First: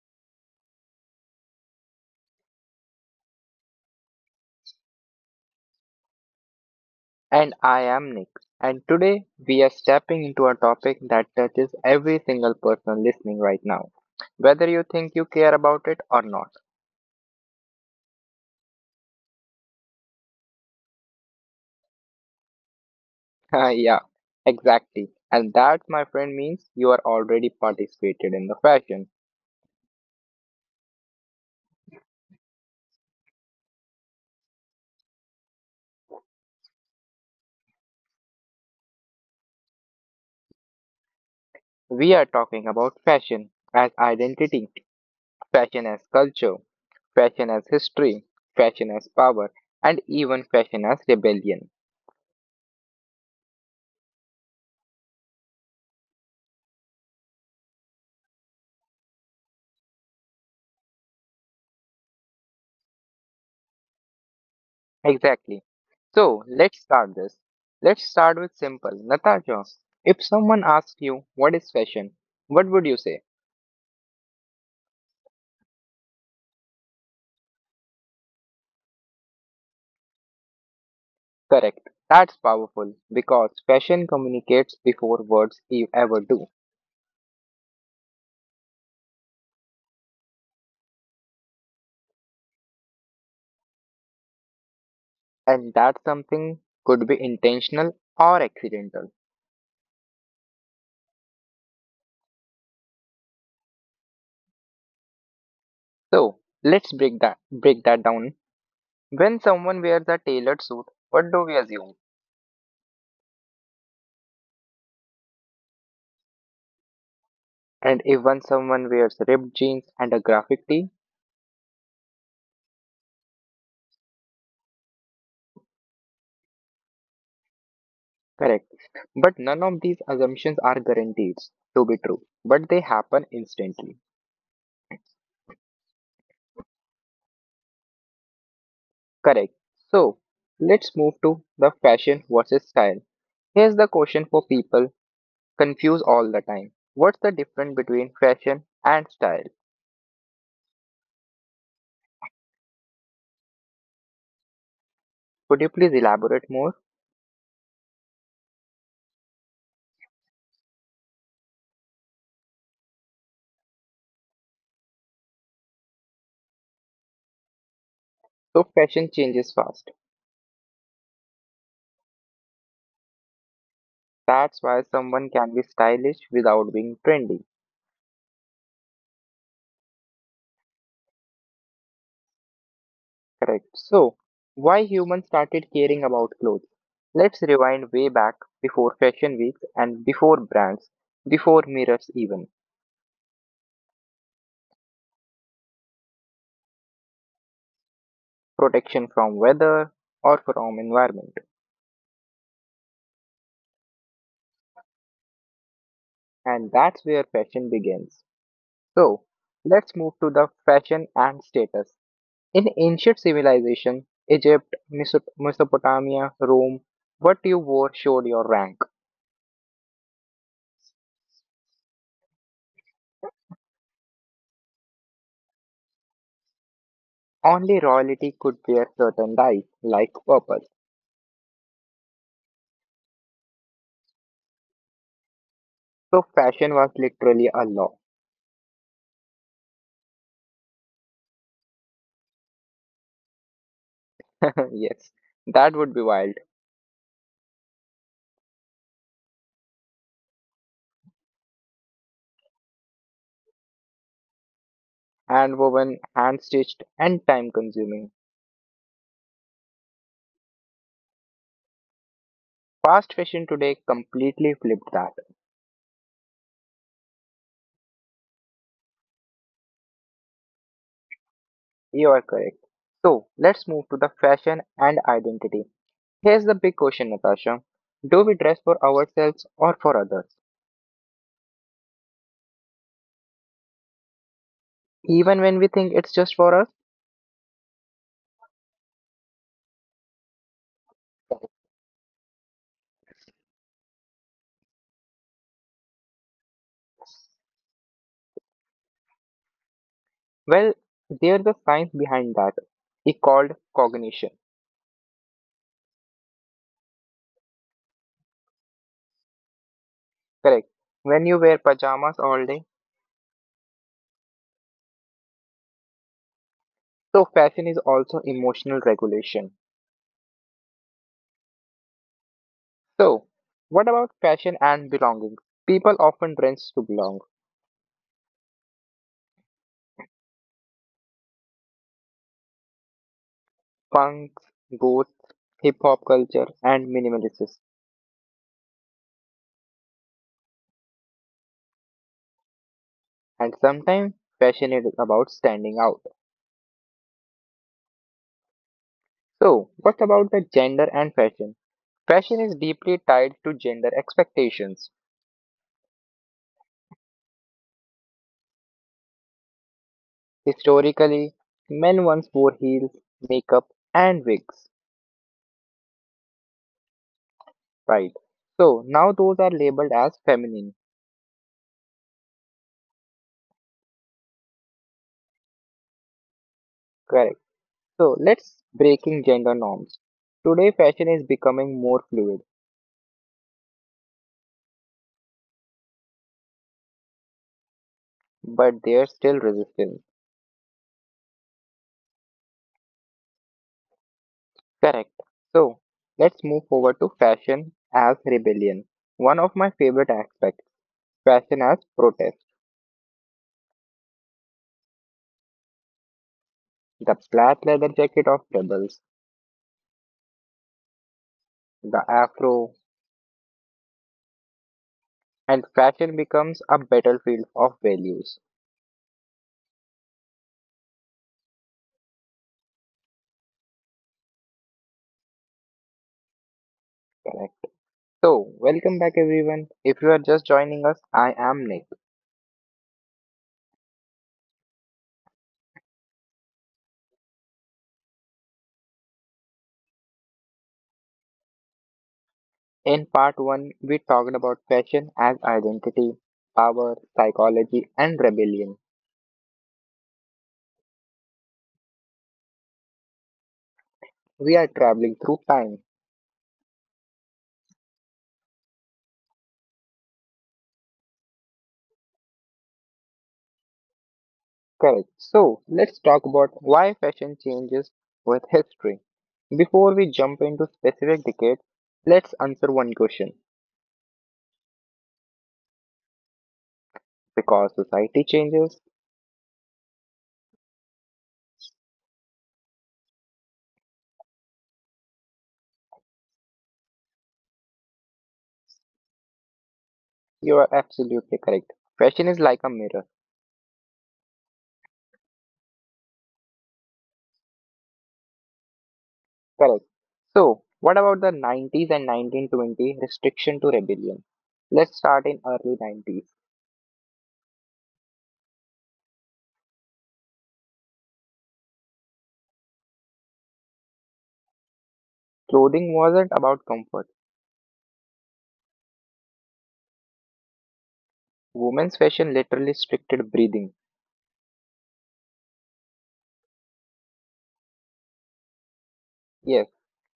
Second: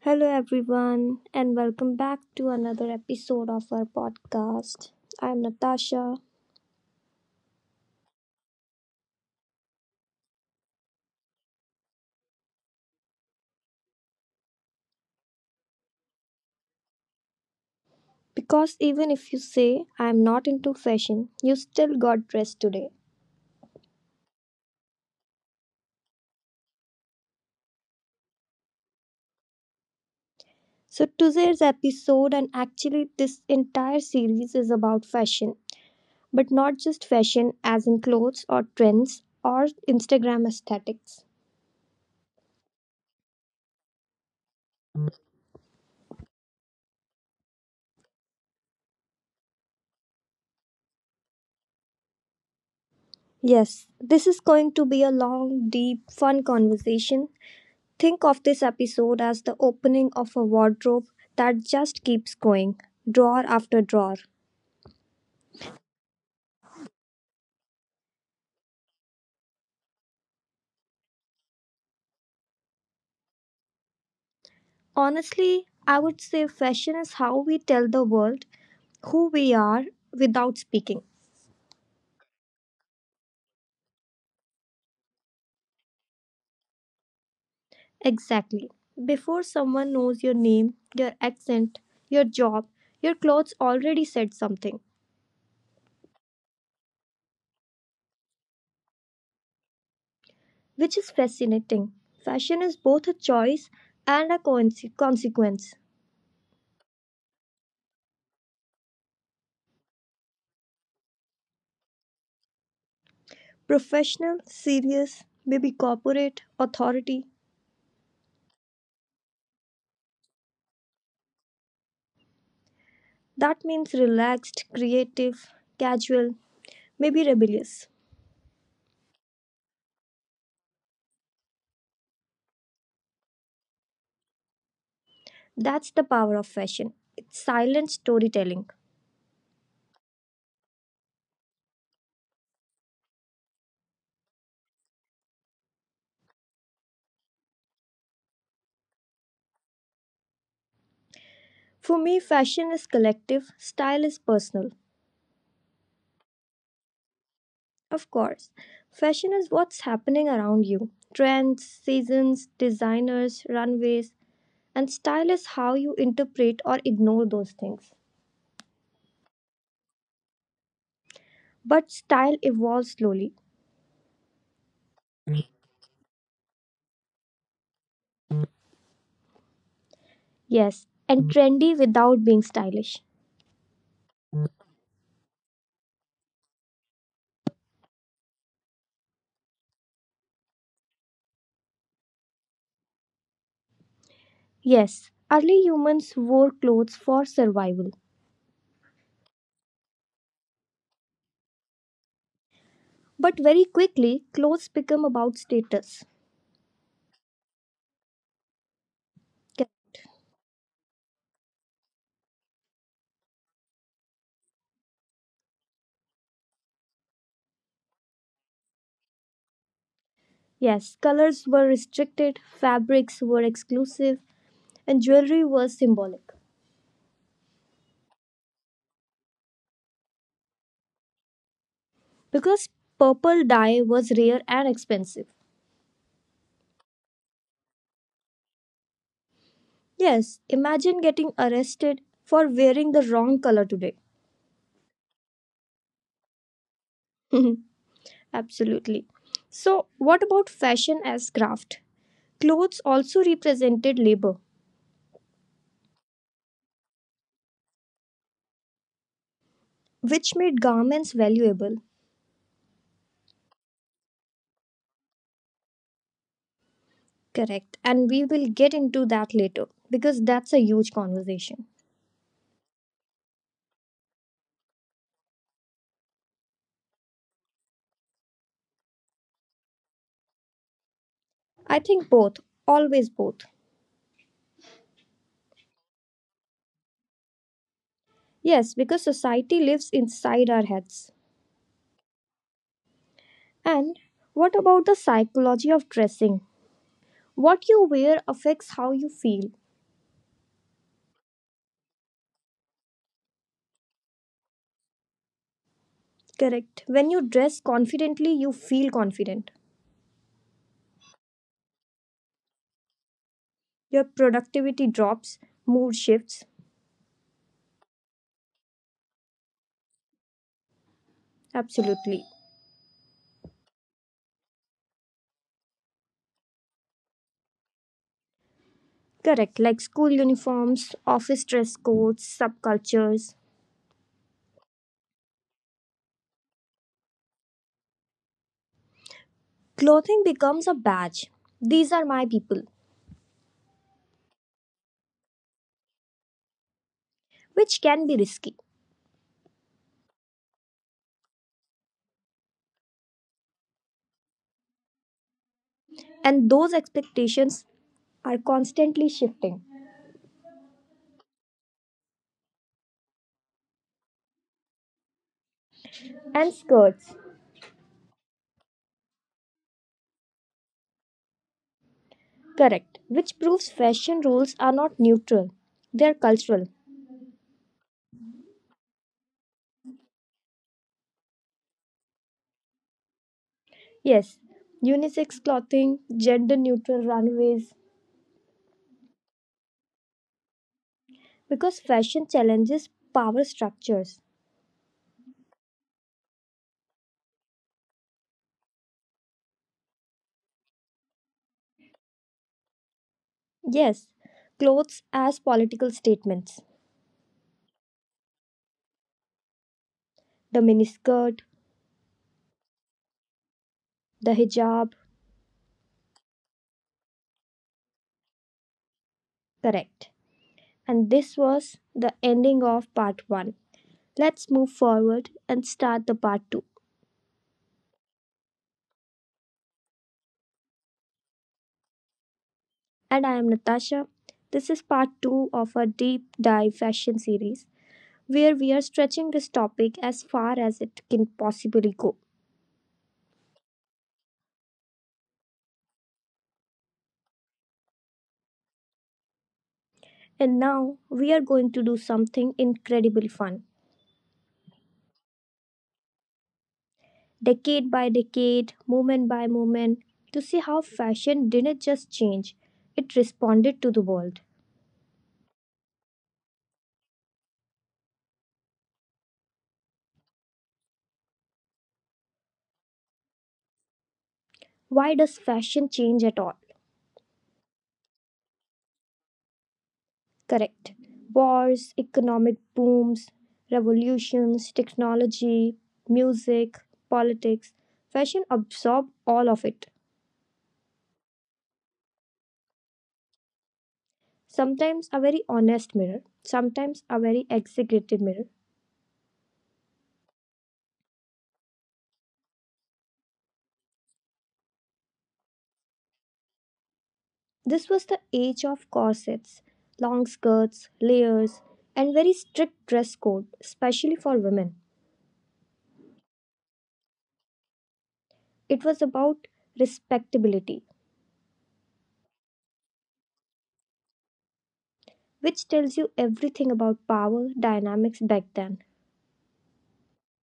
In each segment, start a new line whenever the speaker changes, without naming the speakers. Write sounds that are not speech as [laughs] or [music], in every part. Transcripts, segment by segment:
Hello, everyone, and welcome back to another episode of our podcast. I'm Natasha.
And I am Nick, and today we are stepping into a topic that touches every single person listening right now, whether you think you care about it or not.
Because even if you say I'm not into fashion, you still got dressed today.
[laughs] Yeah, exactly. And that, my friend, means you are already participated in the fashion.
So, today's episode, and actually, this entire series is about fashion, but not just fashion as in clothes or trends or Instagram aesthetics.
We are talking about fashion as identity, fashion as culture, fashion as history, fashion as power, and even fashion as rebellion.
Yes, this is going to be a long, deep, fun conversation. Think of this episode as the opening of a wardrobe that just keeps going, drawer after drawer.
Exactly. So let's start this. Let's start with simple. Natasha, if someone asks you what is fashion, what would you say?
Honestly, I would say fashion is how we tell the world who we are without speaking.
Correct. That's powerful because fashion communicates before words ever do.
Exactly. Before someone knows your name, your accent, your job, your clothes already said something,
And that something could be intentional or accidental.
which is fascinating. Fashion is both a choice and a consequence.
So let's break that down. When someone wears a tailored suit, what do we assume?
Professional, serious, maybe corporate, authority.
And even someone wears ripped jeans and a graphic tee,
That means relaxed, creative, casual, maybe rebellious.
correct. But none of these assumptions are guaranteed to be true, but they happen instantly.
That's the power of fashion. It's silent storytelling.
Correct. So, let's move to the fashion versus style. Here's the question for people confused all the time. What's the difference between fashion and style?
For me, fashion is collective, style is personal.
Could you please elaborate more?
Of course, fashion is what's happening around you, trends, seasons, designers, runways, and style is how you interpret or ignore those things.
So, fashion changes fast.
But style evolves slowly.
That's why someone can be stylish without being trendy.
Yes, and trendy without being stylish.
Correct. So, why humans started caring about clothes? Let's rewind way back before fashion weeks and before brands, before mirrors even,
Yes, early humans wore clothes for survival.
protection from weather or from environment.
But very quickly, clothes became about status.
And that's where fashion begins. So, let's move to the fashion and status. In ancient civilization, Egypt, Mesopotamia, Rome, what you wore showed your rank.
Yes, colors were restricted, fabrics were exclusive, and jewelry was symbolic.
Only royalty could wear certain dyes, like purple.
Because purple dye was rare and expensive.
So fashion was literally a law.
Yes, imagine getting arrested for wearing the wrong color today.
[laughs] Yes, that would be wild.
[laughs] Absolutely. So, what about fashion as craft? Clothes also represented labor,
Hand-woven, hand-stitched, and time-consuming.
which made garments valuable.
Fast fashion today completely flipped that.
Correct. And we will get into that later because that's a huge conversation.
You are correct. So, let's move to the fashion and identity. Here's the big question, Natasha. Do we dress for ourselves or for others?
I think both, always both.
Even when we think it's just for us?
Yes, because society lives inside our heads. And what about the psychology of dressing? What you wear affects how you feel.
Well, there's a science behind that. It's called cognition.
Correct. When you dress confidently, you feel confident.
Correct. When you wear pajamas all day,
Your productivity drops, mood shifts.
so fashion is also emotional regulation.
Absolutely.
So, what about passion and belonging? People often trends to belong.
Correct. Like school uniforms, office dress codes, subcultures.
Punks, goths, hip hop culture, and minimalists,
Clothing becomes a badge. These are my people,
and sometimes passionate about standing out.
which can be risky.
So, what about the gender and fashion? Fashion is deeply tied to gender expectations.
And those expectations are constantly shifting.
Historically, men once wore heels, makeup, and wigs,
And skirts,
right? So now those are labeled as feminine,
correct, which proves fashion rules are not neutral, they are cultural.
correct? So let's breaking gender norms. Today, fashion is becoming more fluid.
Yes, unisex clothing, gender neutral runways,
But there's still resistance.
because fashion challenges power structures.
Correct. So let's move forward to fashion as rebellion. One of my favorite aspects, fashion as protest.
Yes, clothes as political statements.
The plaid leather jacket of rebels,
The miniskirt,
the afro,
the hijab,
and fashion becomes a battlefield of values.
correct. And this was the ending of part 1. Let's move forward and start the part 2.
Correct. So, welcome back everyone. If you are just joining us, I am Nick.
And I am Natasha. This is part 2 of our deep dive fashion series, where we are stretching this topic as far as it can possibly go.
In part 1, we talked about fashion as identity, power, psychology, and rebellion.
And now we are going to do something incredibly fun,
We are traveling through time.
decade by decade, moment by moment, to see how fashion didn't just change, it responded to the world.
Correct. So let's talk about why fashion changes with history. Before we jump into specific decades, let's answer one question.
Why does fashion change at all?
Because society changes,
Correct. Wars, economic booms, revolutions, technology, music, politics, fashion absorbed all of it.
you are absolutely correct. Fashion is like a mirror.
Sometimes a very honest mirror, sometimes a very exaggerated mirror.
Correct. So, what about the 90s and 1920 restriction to rebellion? Let's start in early 90s.
This was the age of corsets, long skirts, layers, and very strict dress code, especially for women.
Clothing wasn't about comfort.
It was about respectability,
Women's fashion literally restricted breathing.
which tells you everything about power dynamics back then.
Yes.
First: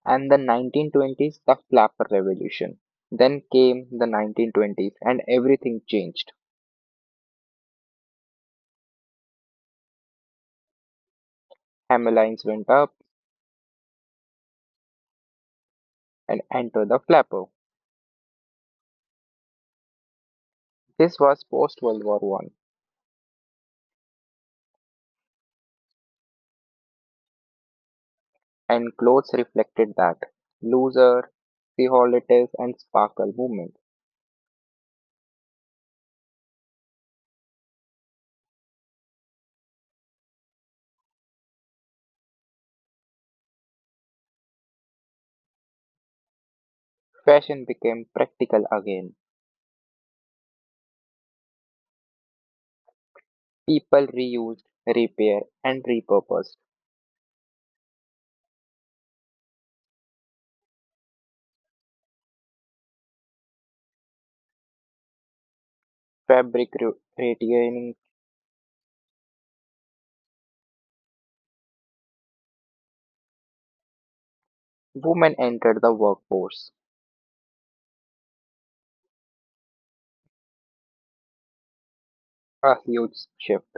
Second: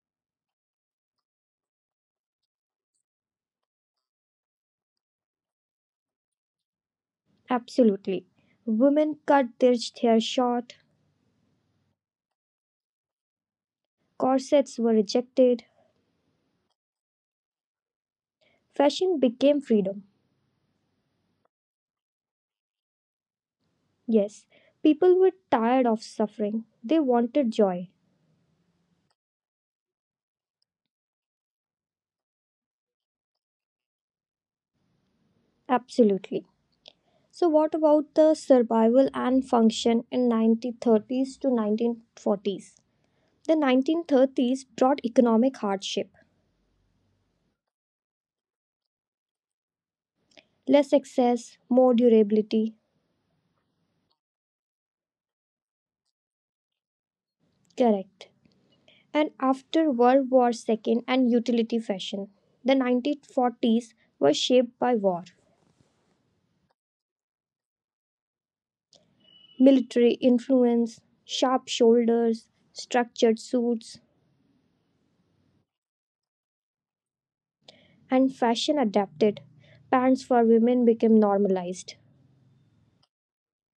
And the 1920s, the flapper revolution. Then came the 1920s and everything changed.
Absolutely. Women cut their hair short,
Hammerlines went up,
corsets were rejected,
and entered the flapper.
fashion became freedom.
This was post World War I,
Yes, people were tired of suffering, they wanted joy.
and clothes reflected that: looser, frivolitous, and sparkle movements.
Absolutely. So, what about the survival and function in 1930s to 1940s? The 1930s brought economic hardship,
Fashion became practical again.
less access, more durability.
People reused, repaired, and repurposed.
Correct. And after World War II and utility fashion, the 1940s were shaped by war,
Fabric retaining.
military influence, sharp shoulders, structured suits,
Women entered the workforce.
and fashion adapted. Pants for women became normalized.
A huge shift.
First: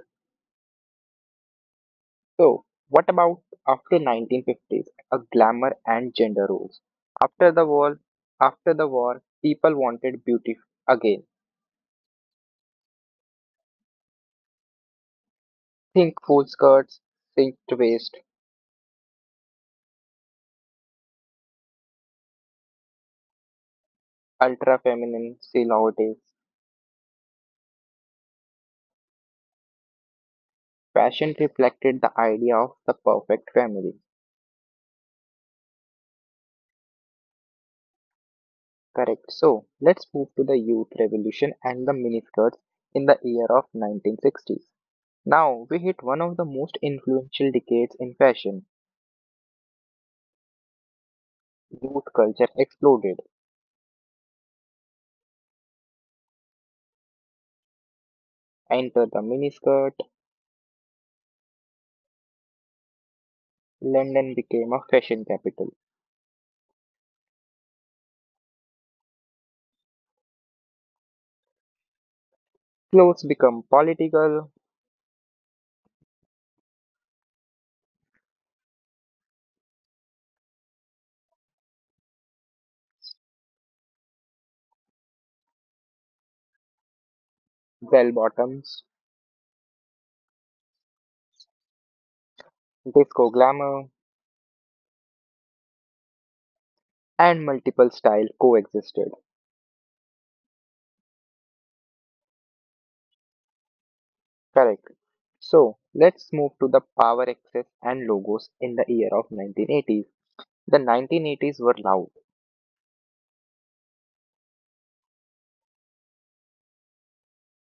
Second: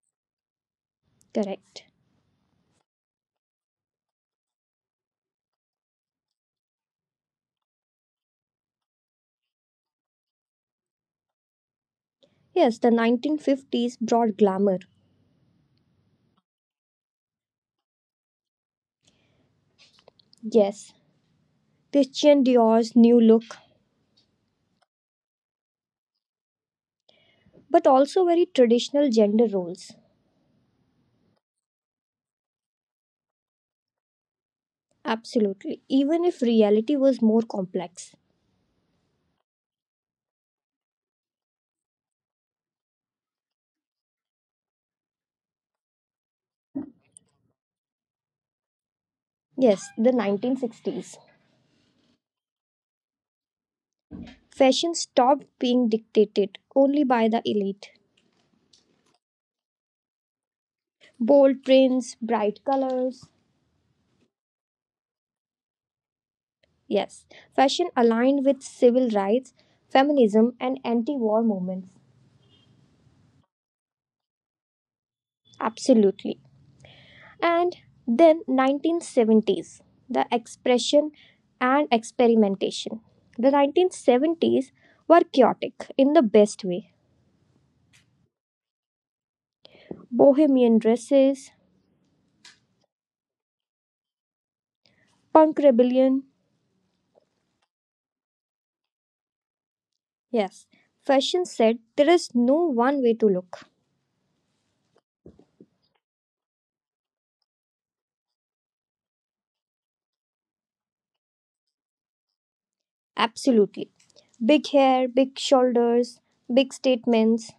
Correct.
So, what about after 1950s, a glamour and gender roles? After the war, after the war, people wanted beauty again.
Yes, the 1950s brought glamour.
Think full skirts, cinched waist,
Yes, Christian Dior's new look,
ultra feminine silhouettes.
but also very traditional gender roles.
Fashion reflected the idea of the perfect family.
Absolutely, even if reality was more complex.
Correct. So, let's move to the youth revolution and the miniskirts in the year of 1960s. Now, we hit one of the most influential decades in fashion.
Yes, the 1960s.
Youth culture exploded.
Fashion stopped being dictated only by the elite.
Enter the miniskirt,
Bold prints, bright colors.
London became a fashion capital.
Yes, fashion aligned with civil rights, feminism, and anti war movements.
Clothes become political,
Absolutely. And then 1970s, the expression and experimentation. The 1970s were chaotic in the best way.
bell bottoms,
Bohemian dresses,
disco glamour,
punk rebellion.
and multiple styles coexisted.
Yes, fashion said there is no one way to look.
Correct. So let's move to the power access and logos in the year of 1980s. The 1980s were loud.
Absolutely. Big hair, big shoulders, big statements,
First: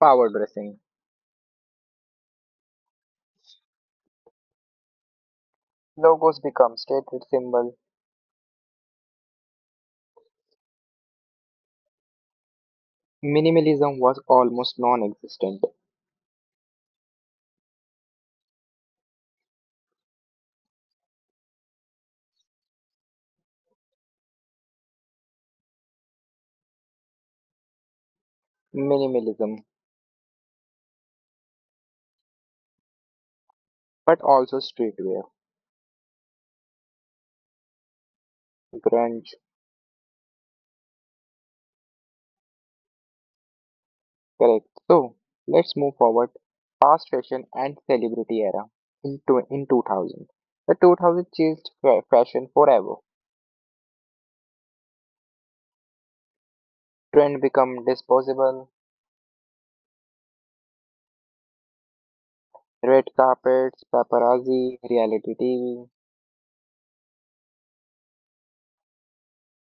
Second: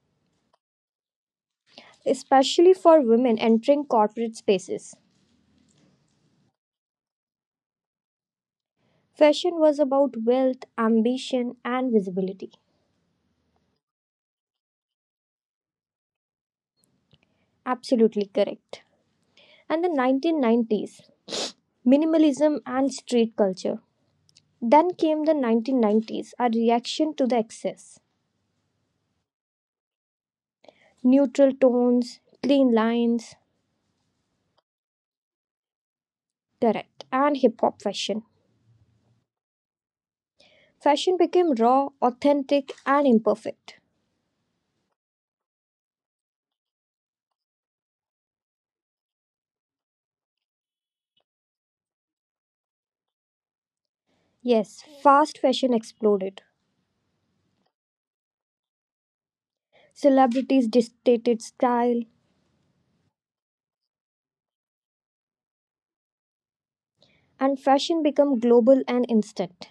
Power dressing.
especially for women entering corporate spaces.
Logos become status symbol.
Fashion was about wealth, ambition, and visibility.
Minimalism was almost non-existent.
Absolutely correct. And the 1990s, minimalism and street culture. Then came the 1990s, a reaction to the excess.
Minimalism,
Neutral tones, clean lines,
but also streetwear,
correct, and hip hop fashion.
grunge.
Fashion became raw, authentic, and imperfect.
Correct. So let's move forward fast fashion and celebrity era in 2000. The 2000 changed fashion forever.
Yes, fast fashion exploded.
Trend become disposable,
Celebrities dictated style,
red carpets, paparazzi, reality TV.
and fashion became global and instant.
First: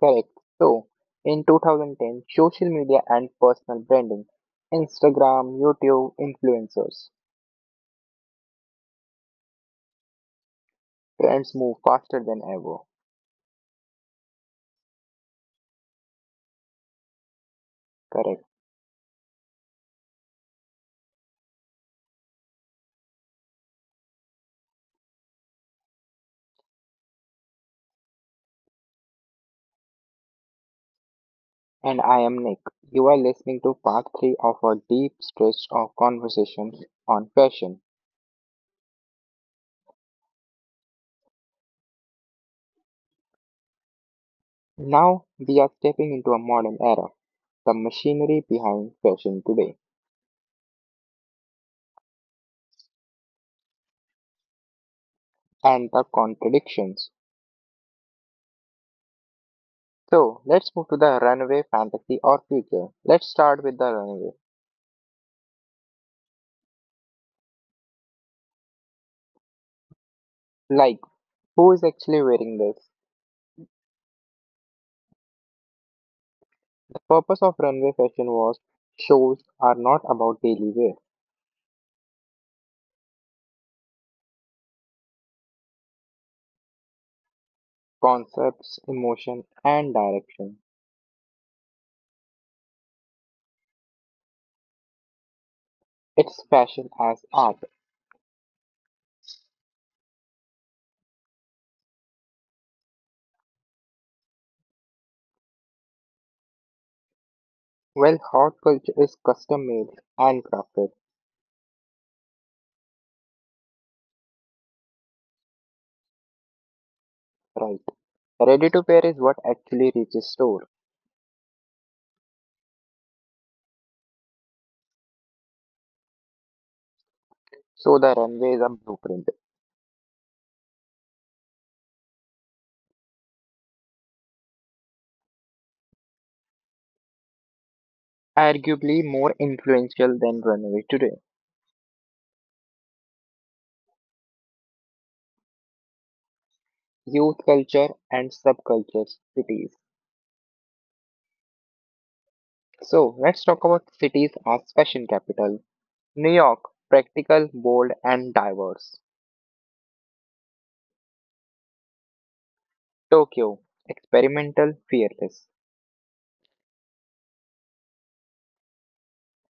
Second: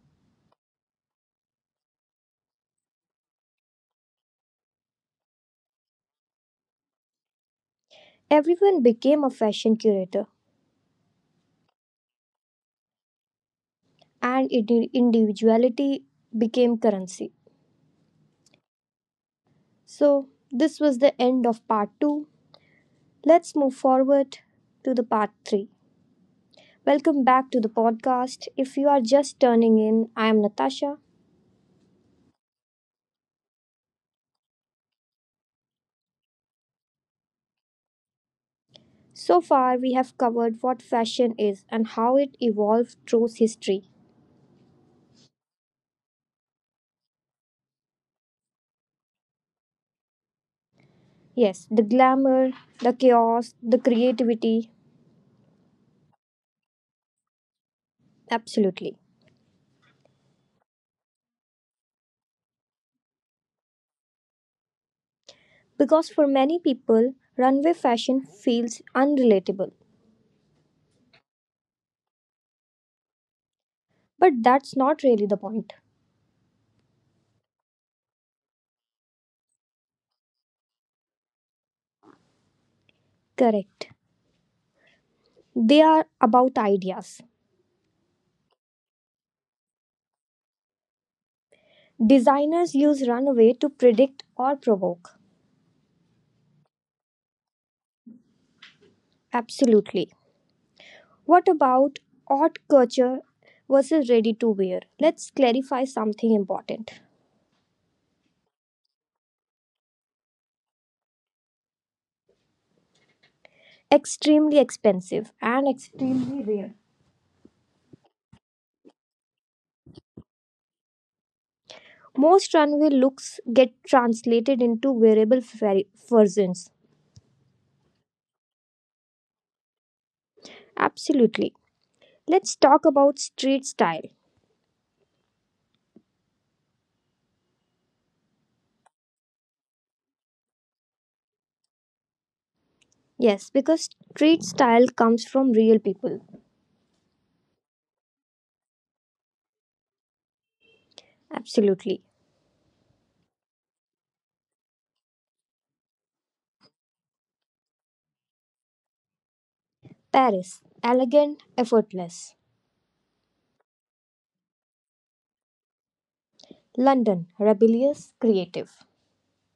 Correct. So in 2010, social media and personal branding, Instagram, YouTube, influencers.
Everyone became a fashion curator,
Trends move faster than ever.
and individuality became currency.
Correct.
So, this was the end of part two. Let's move forward to the part three. Welcome back to the podcast. If you are just turning in, I am Natasha.
And I am Nick. You are listening to part 3 of our deep stretch of conversations on fashion.
So far, we have covered what fashion is and how it evolved through history.
Now we are stepping into a modern era, the machinery behind fashion today,
Yes, the glamour, the chaos, the creativity,
and the contradictions.
absolutely.
So let's move to the runway fantasy or future. Let's start with the runway.
Because for many people, runway fashion feels unrelatable.
Like, who is actually wearing this?
But that's not really the point.
The purpose of runway fashion was shows are not about daily wear,
Correct. They are about ideas.
concepts, emotion, and direction.
Designers use runway to predict or provoke.
It's fashion as art.
Absolutely. What about haute couture versus ready to wear? Let's clarify something important.
Well, hot culture is custom made, handcrafted,
Extremely expensive and extremely rare.
right? Ready to wear is what actually reaches store,
Most runway looks get translated into wearable versions.
so the runway is a blueprint,
Absolutely. Let's talk about street style.
arguably more influential than runway today.
Yes, because street style comes from real people.
Youth culture and subcultures, cities.
Absolutely.
So let's talk about cities as fashion capital. New York, practical, bold, and diverse.
Paris, elegant, effortless.
Tokyo, experimental, fearless,
London, rebellious, creative.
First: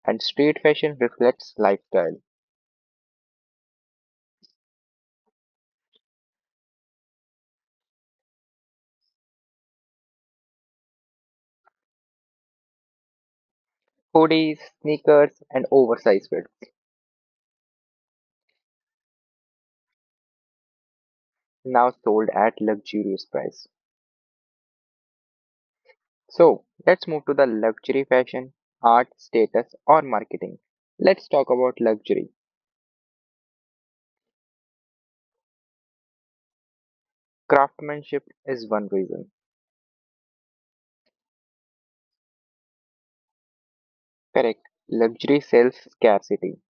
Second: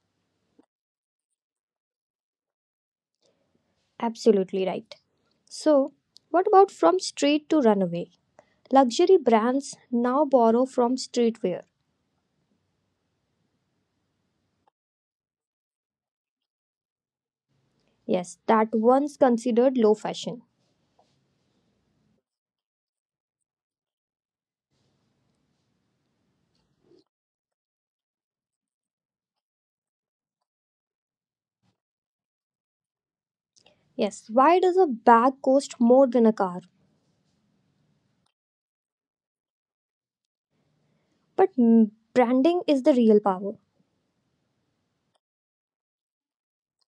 and street fashion reflects lifestyle.
Absolutely right. So, what about from street to runaway? Luxury brands now borrow from streetwear.
Hoodies, sneakers, and oversized
Yes, that once considered low fashion.
now sold at luxurious price. So let's move to the luxury fashion, art, status, or marketing. Let's talk about luxury.
Yes, why does a bag cost more than a car?
Craftsmanship is one reason.
But branding is the real power.
Correct. Luxury sells scarcity,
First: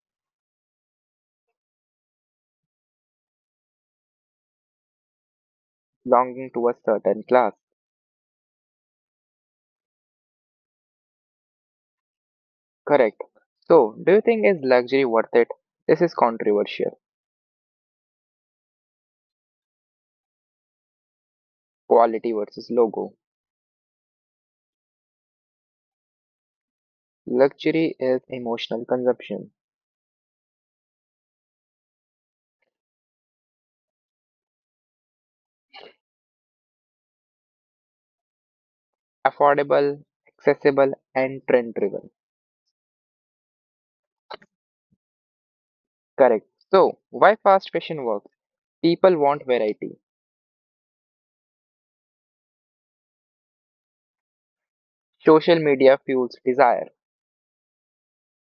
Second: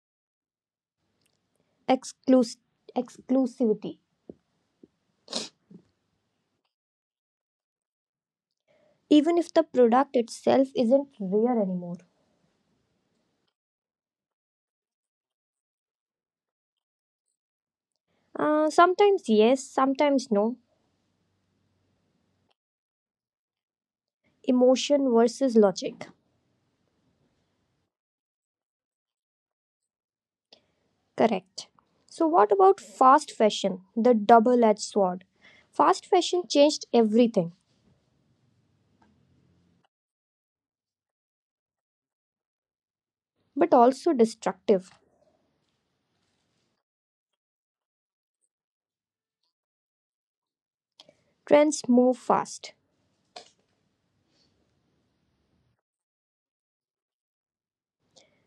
Exclus- Exclusivity.
belonging to a certain class.
Even if the product itself isn't rare anymore.
Correct. So, do you think is luxury worth it? This is controversial.
Sometimes yes, sometimes no.
Quality versus logo.
Emotion versus logic.
Luxury is emotional consumption,
Correct. So, what about fast fashion, the double edged sword? Fast fashion changed everything,
affordable, accessible, and trend driven.
but also destructive.
Correct. So, why fast fashion works? People want variety.
Trends move fast,
Social media fuels desire.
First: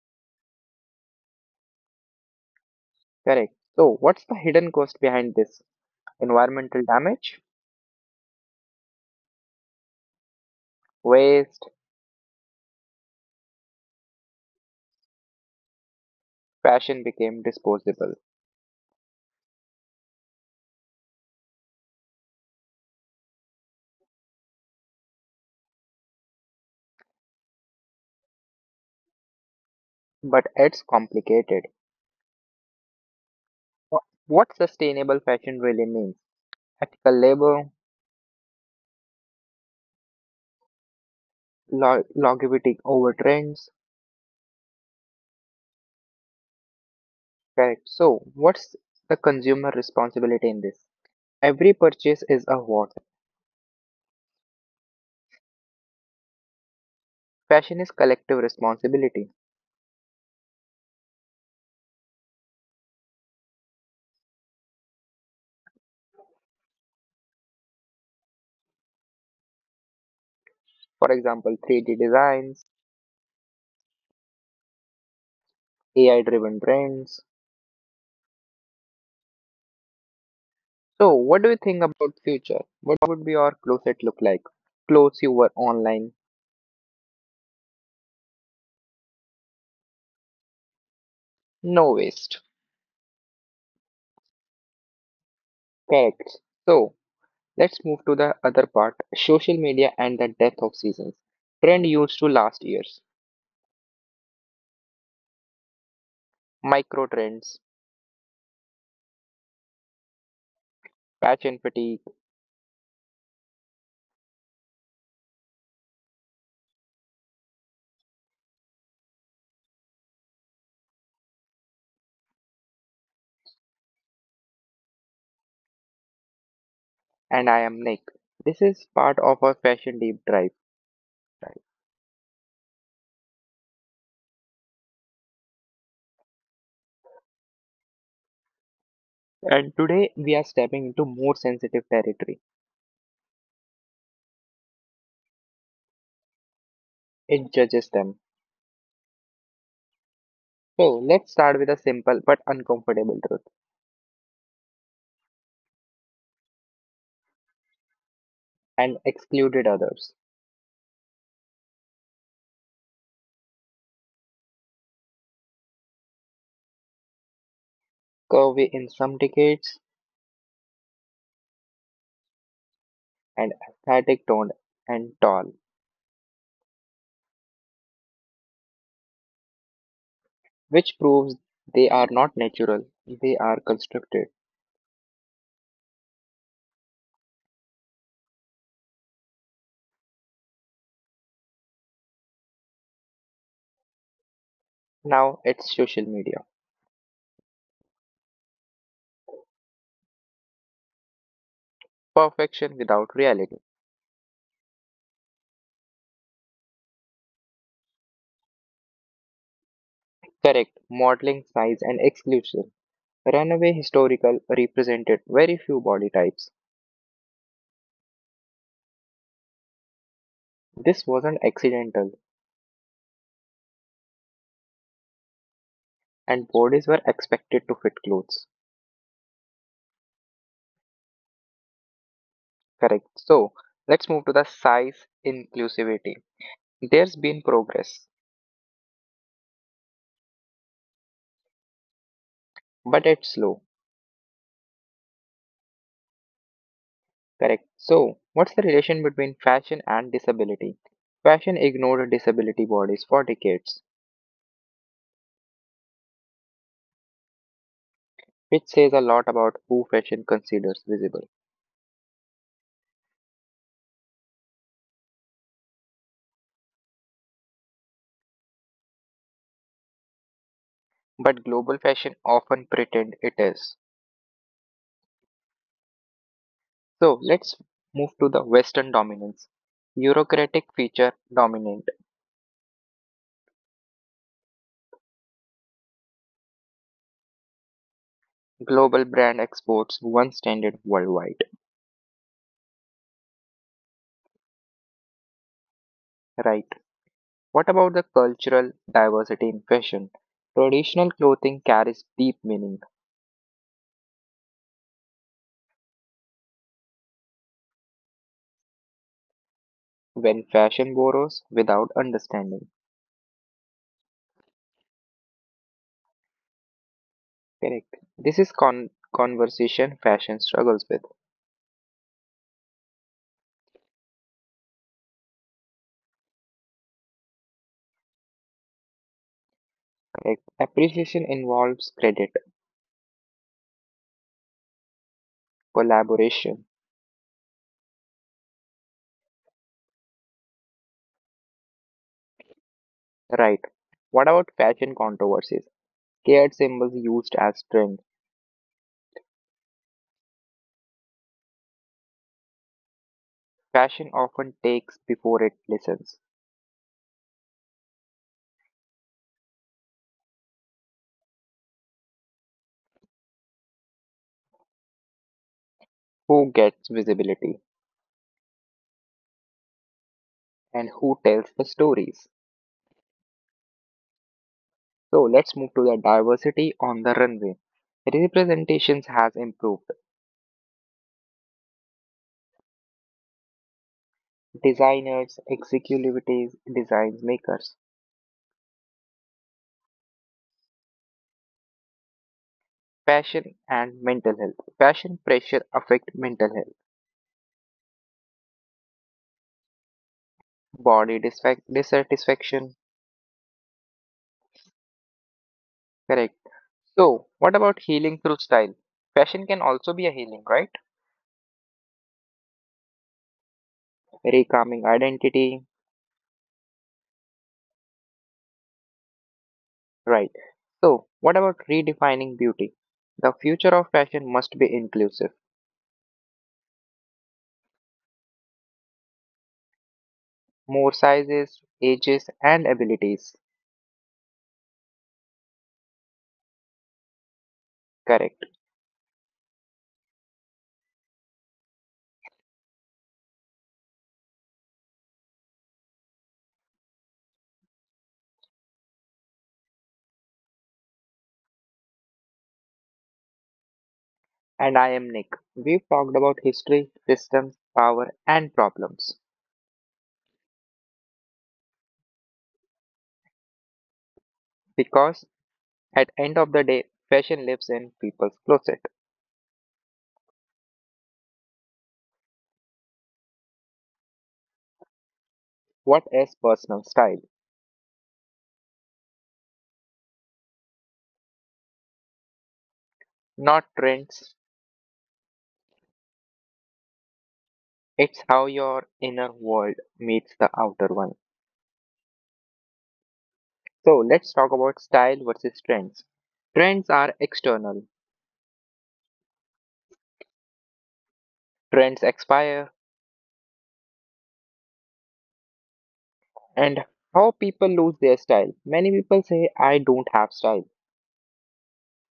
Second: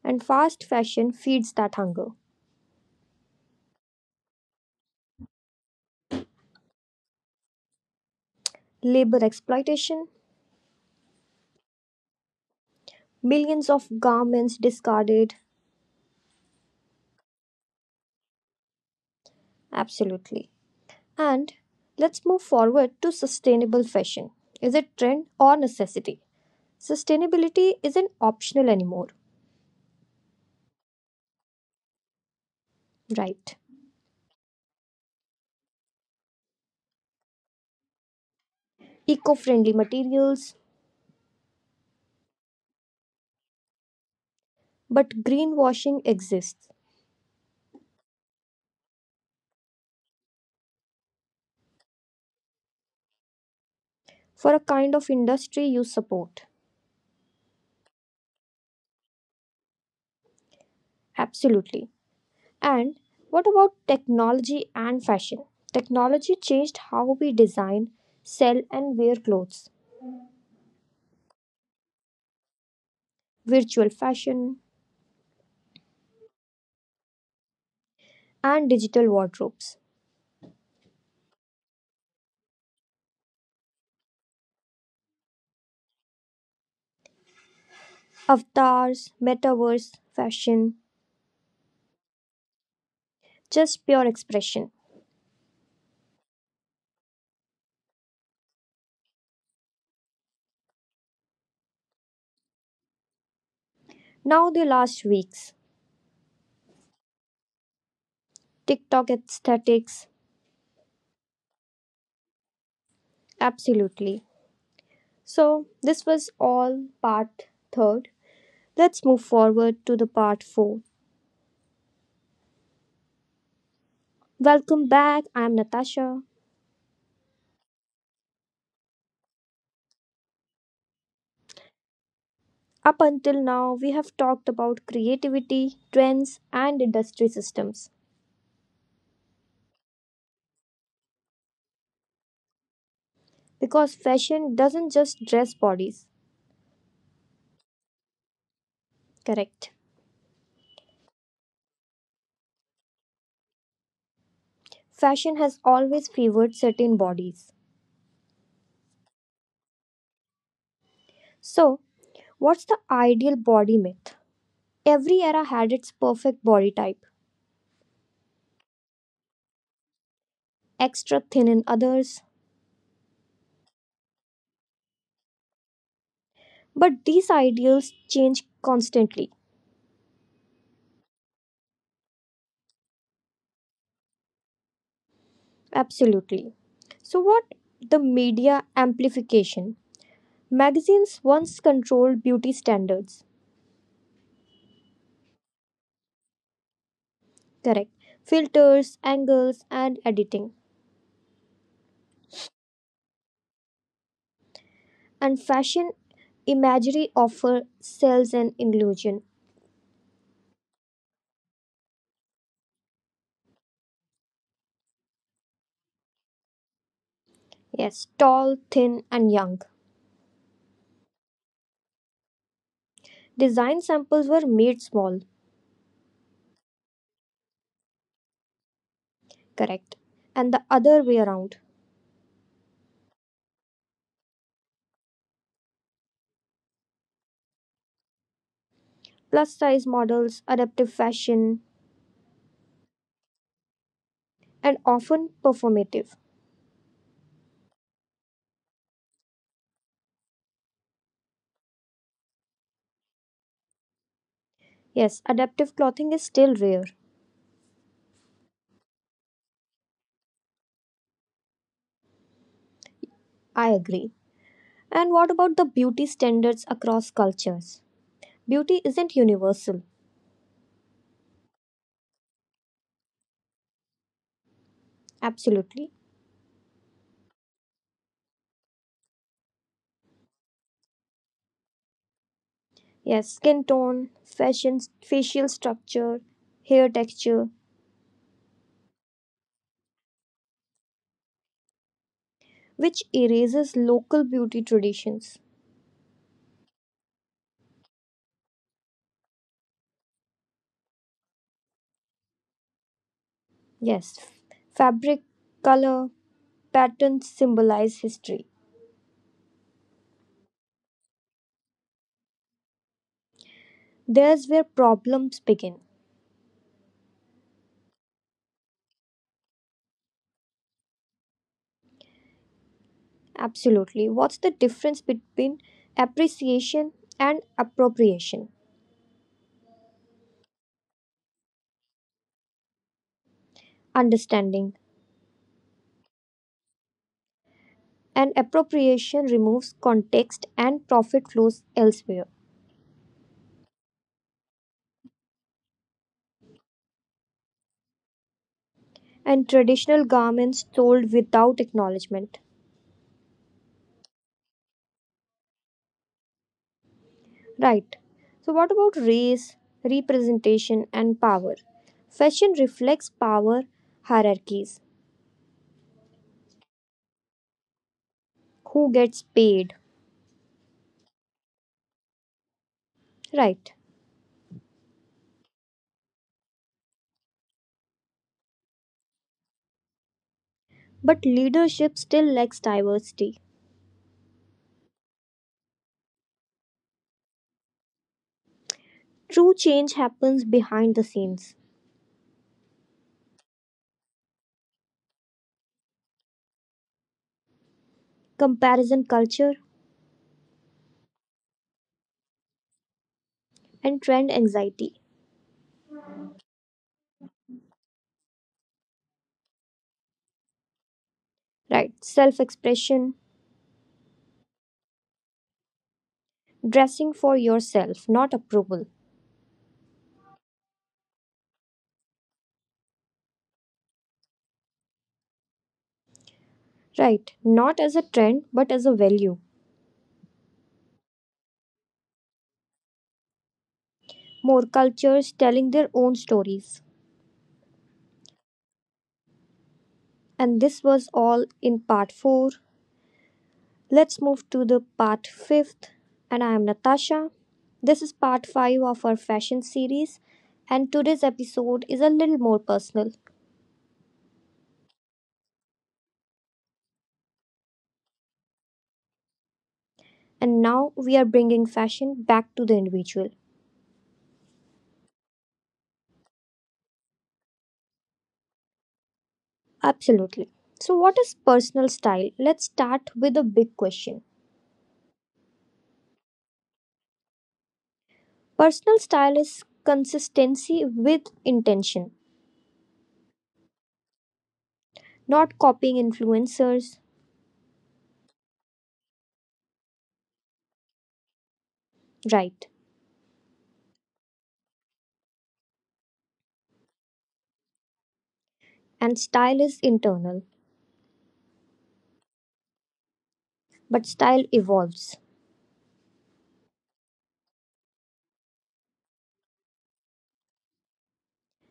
and fast fashion feeds that hunger.
Correct. So, what's the hidden cost behind this? Environmental damage,
Labor exploitation,
waste,
millions of garments discarded,
fashion became disposable.
absolutely. And let's move forward to sustainable fashion. Is it trend or necessity? Sustainability isn't optional anymore,
But it's complicated.
right?
What sustainable fashion really means? Ethical labor,
Eco friendly materials,
longevity over trends.
but greenwashing exists.
Correct. So, what's the consumer responsibility in this? Every purchase is a what?
For a kind of industry you support.
Fashion is collective responsibility.
Absolutely. And what about technology and fashion? Technology changed how we design, sell, and wear clothes,
For example, 3D designs,
virtual fashion,
AI driven trends,
and digital wardrobes.
so, what do you think about future? What would be our closet look like? Clothes you were online,
Avatars, metaverse, fashion,
no waste.
just pure expression.
Correct. So, let's move to the other part, social media and the death of seasons. Trend used to last years,
Now, the last weeks,
micro trends,
TikTok aesthetics,
fashion fatigue,
absolutely. So, this was all part third. Let's move forward to the part four. Welcome back. I'm Natasha.
and I am Nick. This is part of our fashion deep drive.
Up until now, we have talked about creativity, trends, and industry systems
And today we are stepping into more sensitive territory.
because fashion doesn't just dress bodies,
It judges them.
correct?
So let's start with a simple but uncomfortable truth
Fashion has always favored certain bodies.
and excluded others.
So, what's the ideal body myth? Every era had its perfect body type,
Curvy in some decades,
extra thin in others,
and aesthetic toned and tall,
but these ideals change constantly.
which proves they are not natural, they are constructed.
Absolutely. So, what the media amplification? Magazines once controlled beauty standards.
Now it's social media.
Correct. Filters, angles, and editing.
Perfection without reality.
And fashion imagery offer sells an illusion.
Correct, modeling, size, and exclusion. Runaway historical represented very few body types.
Yes, tall, thin, and young.
This wasn't accidental,
Design samples were made small.
and bodies were expected to fit clothes.
Correct. And the other way around.
Correct. So, let's move to the size inclusivity. There's been progress,
Plus size models, adaptive fashion,
but it's slow.
and often performative.
Correct. So, what's the relation between fashion and disability? Fashion ignored disability bodies for decades,
Yes, adaptive clothing is still rare.
which says a lot about who fashion considers visible.
I agree. And what about the beauty standards across cultures? Beauty isn't universal.
But global fashion often pretend it is.
Absolutely.
So, let's move to the Western dominance. Eurocratic feature dominant.
Yes, skin tone, fashion, facial structure, hair texture,
Global brand exports one standard worldwide.
which erases local beauty traditions.
Right. What about the cultural diversity in fashion? Traditional clothing carries deep meaning
Yes, fabric, color, patterns symbolize history.
when fashion borrows without understanding.
There's where problems begin.
Correct. This is conversation fashion struggles with.
Absolutely. What's the difference between appreciation and appropriation?
Correct. Appreciation involves credit,
Understanding.
collaboration.
And appropriation removes context and profit flows elsewhere.
Right. What about fashion controversies? Scared symbols used as trend.
And traditional garments sold without acknowledgement.
Fashion often takes before it listens.
Right. So, what about race, representation, and power? Fashion reflects power hierarchies
Who gets visibility
who gets paid.
and who tells the stories?
Right.
So let's move to the diversity on the runway. Representations has improved.
But leadership still lacks diversity.
Designers, executives, design makers.
True change happens behind the scenes.
Passion and mental health. Passion pressure affect mental health,
Comparison culture
body dissatisfaction.
and trend anxiety.
Correct. So, what about healing through style? Fashion can also be a healing, right?
Right. Self expression,
Recalming identity,
dressing for yourself, not approval.
right? So, what about redefining beauty? The future of fashion must be inclusive.
Right. Not as a trend, but as a value.
More sizes, ages, and abilities.
More cultures telling their own stories.
Correct.
And this was all in part 4. Let's move to the part 5th and I am Natasha. This is part 5 of our fashion series and today's episode is a little more personal
And I am Nick. We've talked about history, systems, power, and problems.
and now we are bringing fashion back to the individual.
Because at end of the day, fashion lives in people's closet.
Absolutely. So what is personal style? Let's start with a big question.
What is personal style?
Personal style is consistency with intention,
Not trends.
not copying influencers,
It's how your inner world meets the outer one.
right?
So let's talk about style versus trends. Trends are external.
And style is internal,
Trends expire
but style evolves.
and how people lose their style. Many people say I don't have style.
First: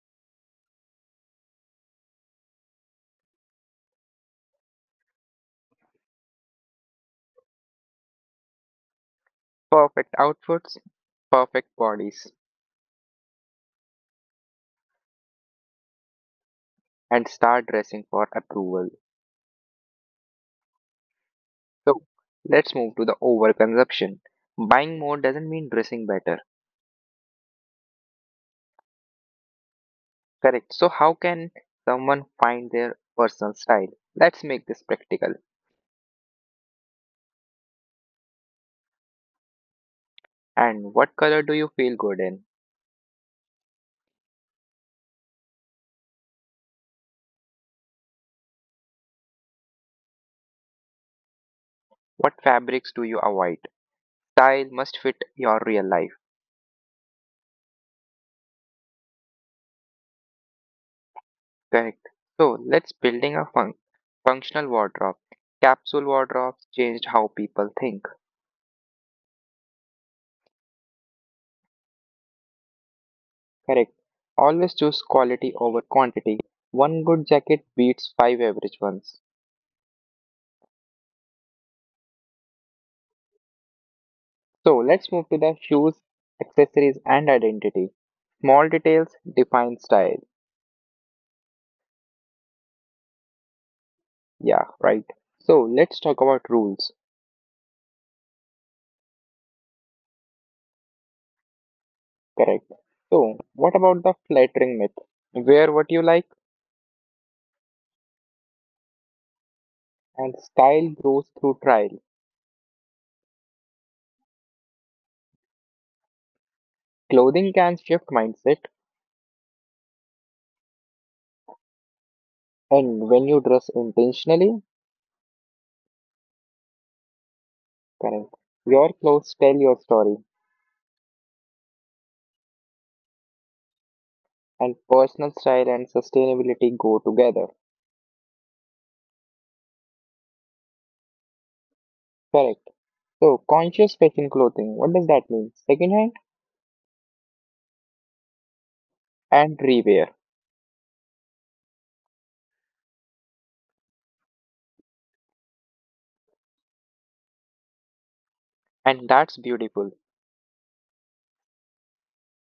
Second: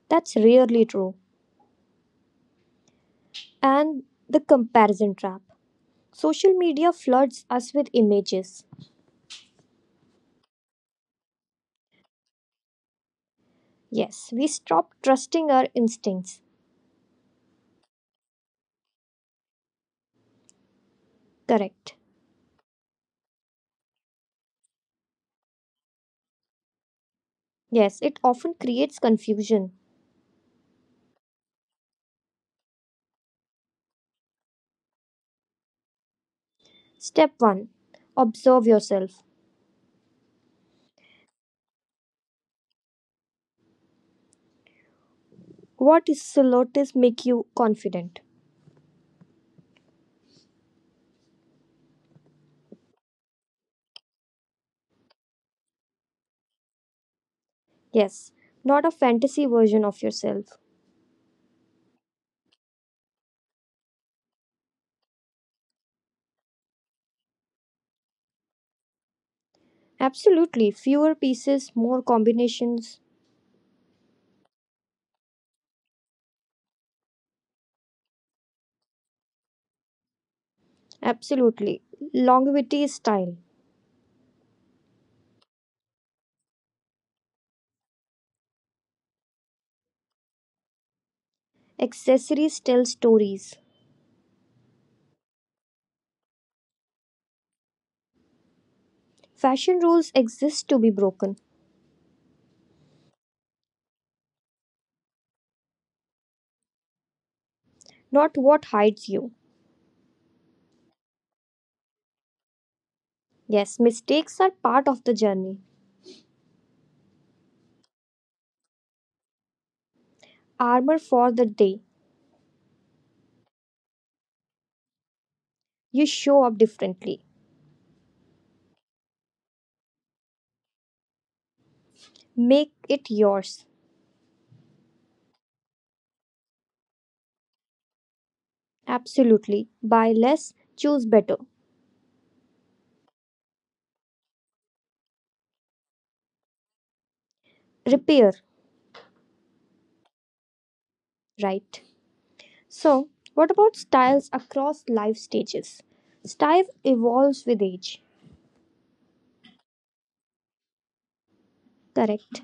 That's rarely true. And the comparison trap. Social media floods us with images.
Perfect outfits, perfect bodies
Yes, we stop trusting our instincts.
and start dressing for approval.
Correct.
So let's move to the overconsumption. Buying more doesn't mean dressing better.
Yes, it often creates confusion.
Correct. So, how can someone find their personal style? Let's make this practical.
Step 1. Observe yourself.
And what color do you feel good in?
What is solotis make you confident?
What fabrics do you avoid? Style must fit your real life.
Yes, not a fantasy version of yourself.
Correct. So, let's building a functional wardrobe. Capsule wardrobes changed how people think.
Absolutely. Fewer pieces, more combinations.
Correct. Always choose quality over quantity. One good jacket beats five average ones.
Absolutely. Longevity is style.
So, let's move to the shoes, accessories, and identity. Small details define style.
Accessories tell stories.
Yeah, right. So let's talk about rules.
Fashion rules exist to be broken.
Correct. So, what about the flattering myth? Wear what you like,
Not what hides you.
and style grows through trial.
Yes, mistakes are part of the journey.
Clothing can shift mindset,
Armor for the day.
and when you dress intentionally,
You show up differently.
correct, your clothes tell your story,
Make it yours.
and personal style and sustainability go together.
Absolutely. Buy less, choose better.
Correct. So, conscious fashion clothing, what does that mean? Secondhand
Repair,
and rewear,
right? So, what about styles across life stages? Style evolves with age.
and that's beautiful.
Correct.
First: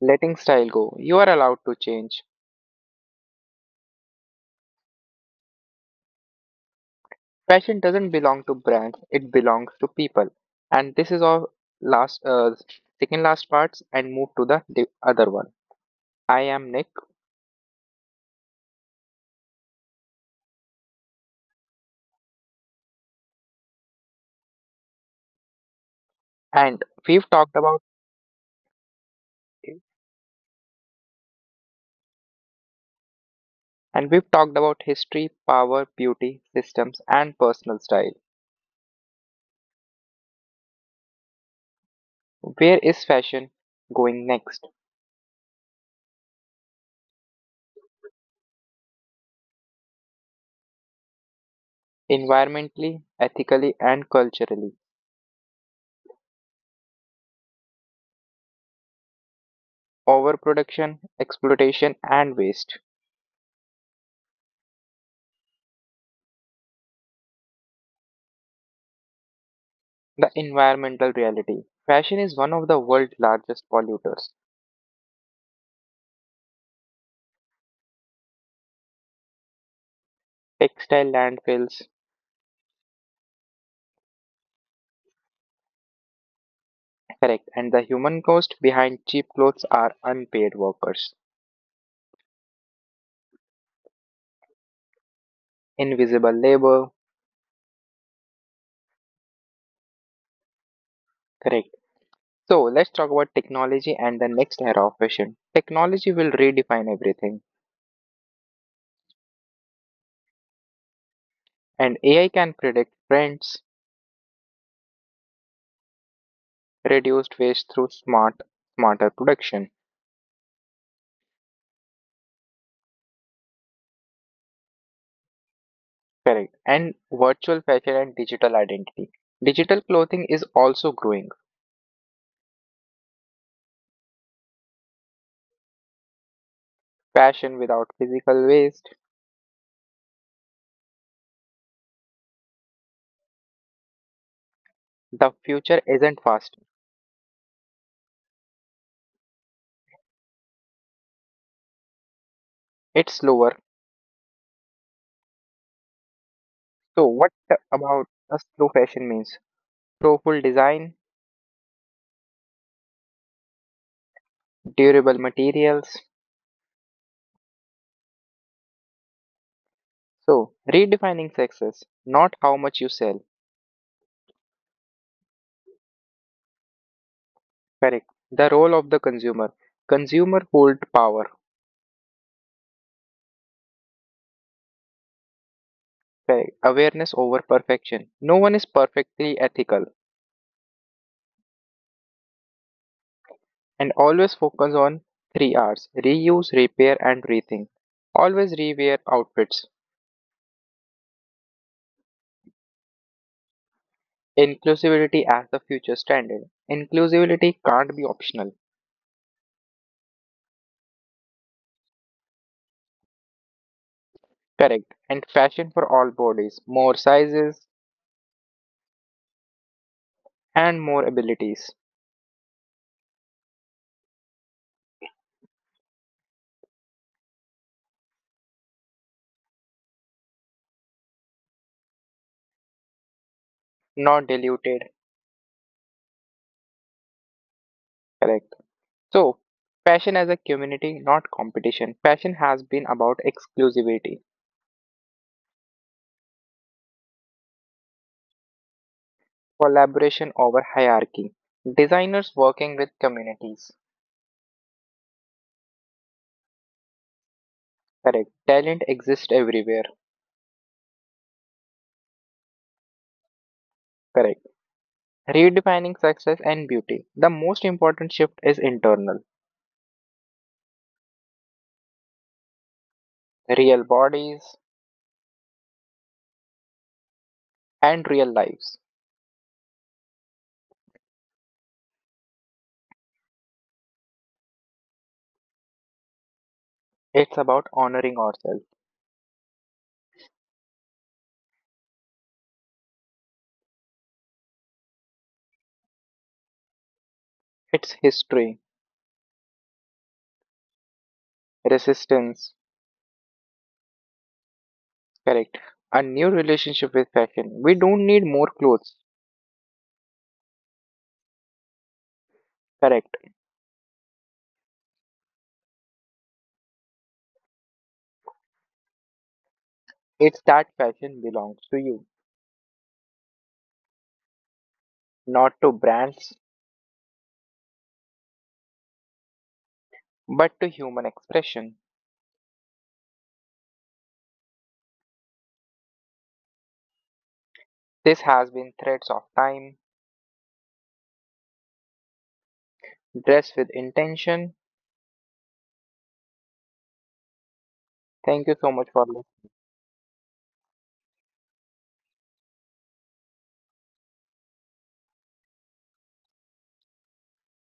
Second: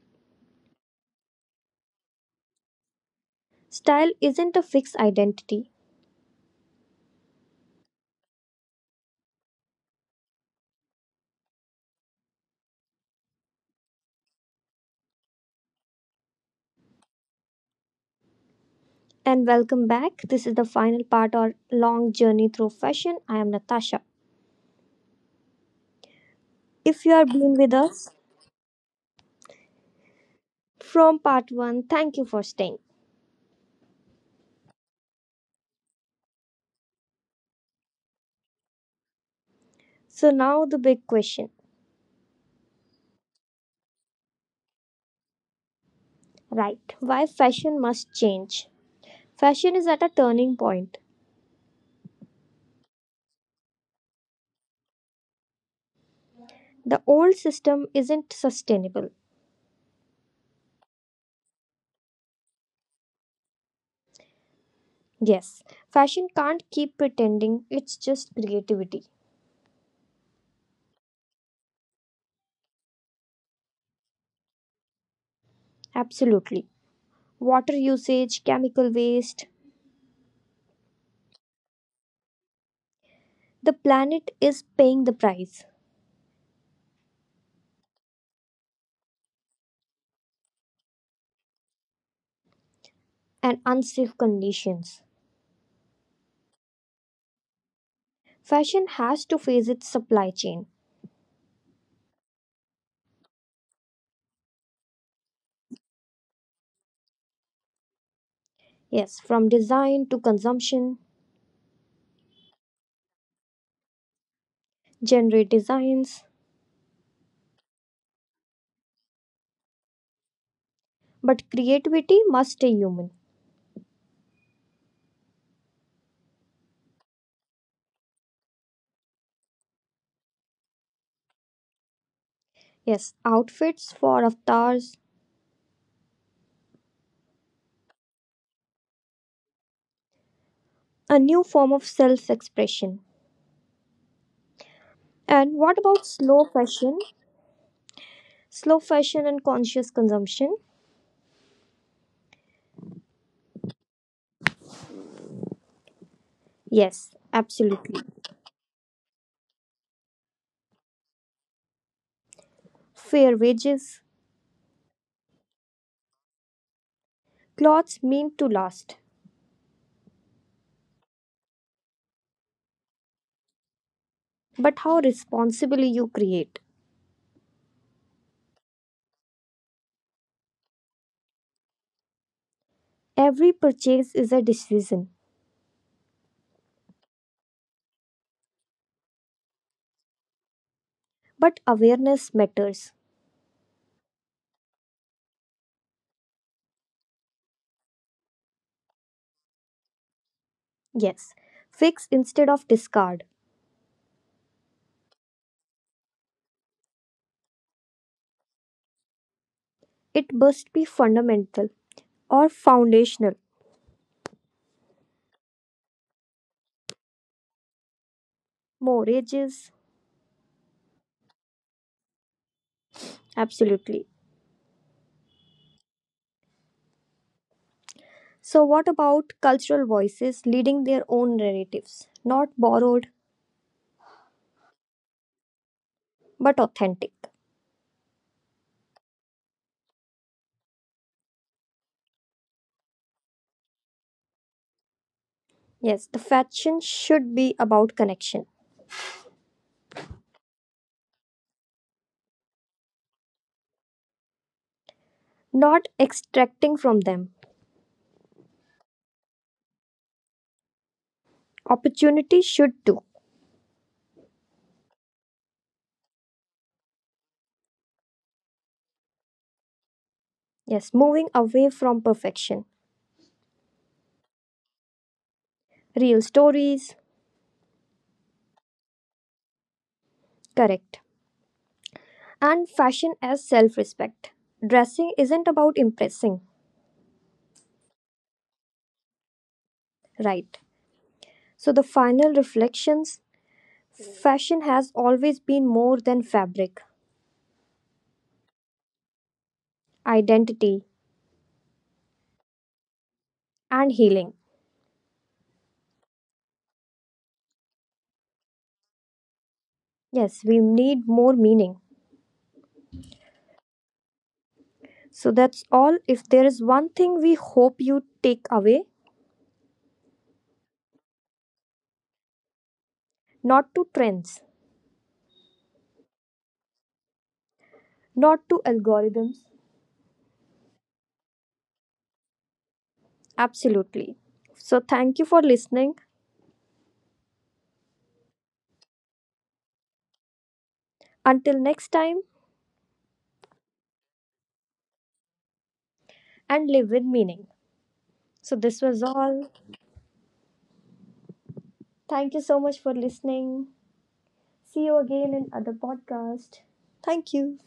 Letting style go, you are allowed to change.
Style isn't a fixed identity.
Fashion doesn't belong to brands, it belongs to people. And this is our last, uh, second last parts and move to the other one. I am Nick
And welcome back. This is the final part or long journey through fashion. I am Natasha.
and
If you
we've
are
talked
being with
about
us, from part one. Thank you for staying.
and we've talked about history, power, beauty, systems and personal style.
So, now the big question,
Where is fashion going next?
right? Why fashion must change? Fashion is at a turning point.
Environmentally, ethically and culturally.
The old system isn't sustainable.
Overproduction, exploitation and waste.
Yes, fashion can't keep pretending it's just creativity.
The environmental reality. Fashion is one of the world's largest polluters,
Absolutely. Water usage, chemical waste.
textile landfills.
The planet is paying the price
Correct. And the human cost behind cheap clothes are unpaid workers,
and unsafe conditions.
invisible labor.
Fashion has to face its supply chain.
Correct. So let's talk about technology and the next era of fashion. Technology will redefine everything,
Yes, from design to consumption,
and AI can predict trends,
generate designs,
reduce waste through smarter production.
but creativity must stay human.
Correct. And virtual fashion and digital identity. Digital clothing is also growing.
Yes, outfits for avatars,
Fashion without physical waste.
a new form of self expression.
The
And
future
what about
isn't
slow
fast;
fashion? Slow fashion and conscious consumption?
it's slower. So
Yes,
what
absolutely.
about a slow fashion means? Thoughtful design,
Fair wages,
durable materials.
clothes mean to last,
So, redefining success, not how much you sell.
but how responsibly you create.
Correct. The role of the consumer. Consumer hold power.
Every purchase is a decision,
Correct. Awareness over perfection. No one is perfectly ethical.
but awareness matters.
And always focus on three R's reuse, repair, and rethink. Always rewear outfits.
Yes, fix instead of discard.
Inclusivity as the future standard. Inclusivity can't be optional.
It must be fundamental or foundational.
Correct. And fashion for all bodies. More sizes
More ages,
and more abilities.
absolutely. So, what about cultural voices leading their own narratives? Not borrowed,
Not diluted.
but authentic.
Correct. So, passion as a community, not competition. Passion has been about exclusivity,
Yes, the fashion should be about connection,
collaboration over hierarchy, designers working with communities.
not extracting from them.
Correct. Talent exists everywhere.
Opportunity should too.
Correct. Redefining success and beauty. The most important shift is internal,
Yes, moving away from perfection.
real bodies
Real stories,
and real lives.
correct. And fashion as self respect. Dressing isn't about impressing,
It's about honoring ourselves,
right? So, the final reflections, fashion has always been more than fabric,
its history,
identity,
resistance.
and healing.
Correct. A new relationship with fashion. We don't need more clothes.
Yes, we need more meaning.
Correct.
So that's all. If there is one thing we hope you take away,
It's that passion belongs to you,
not to trends,
not to brands,
not to algorithms.
but to human expression.
Absolutely. So thank you for listening.
This has been Threads of Time,
Until next time,
Dress with Intention.
and live with meaning.
Thank you
So
so
this
much for
was all. Thank you so much for listening. See you again in other podcast. Thank you.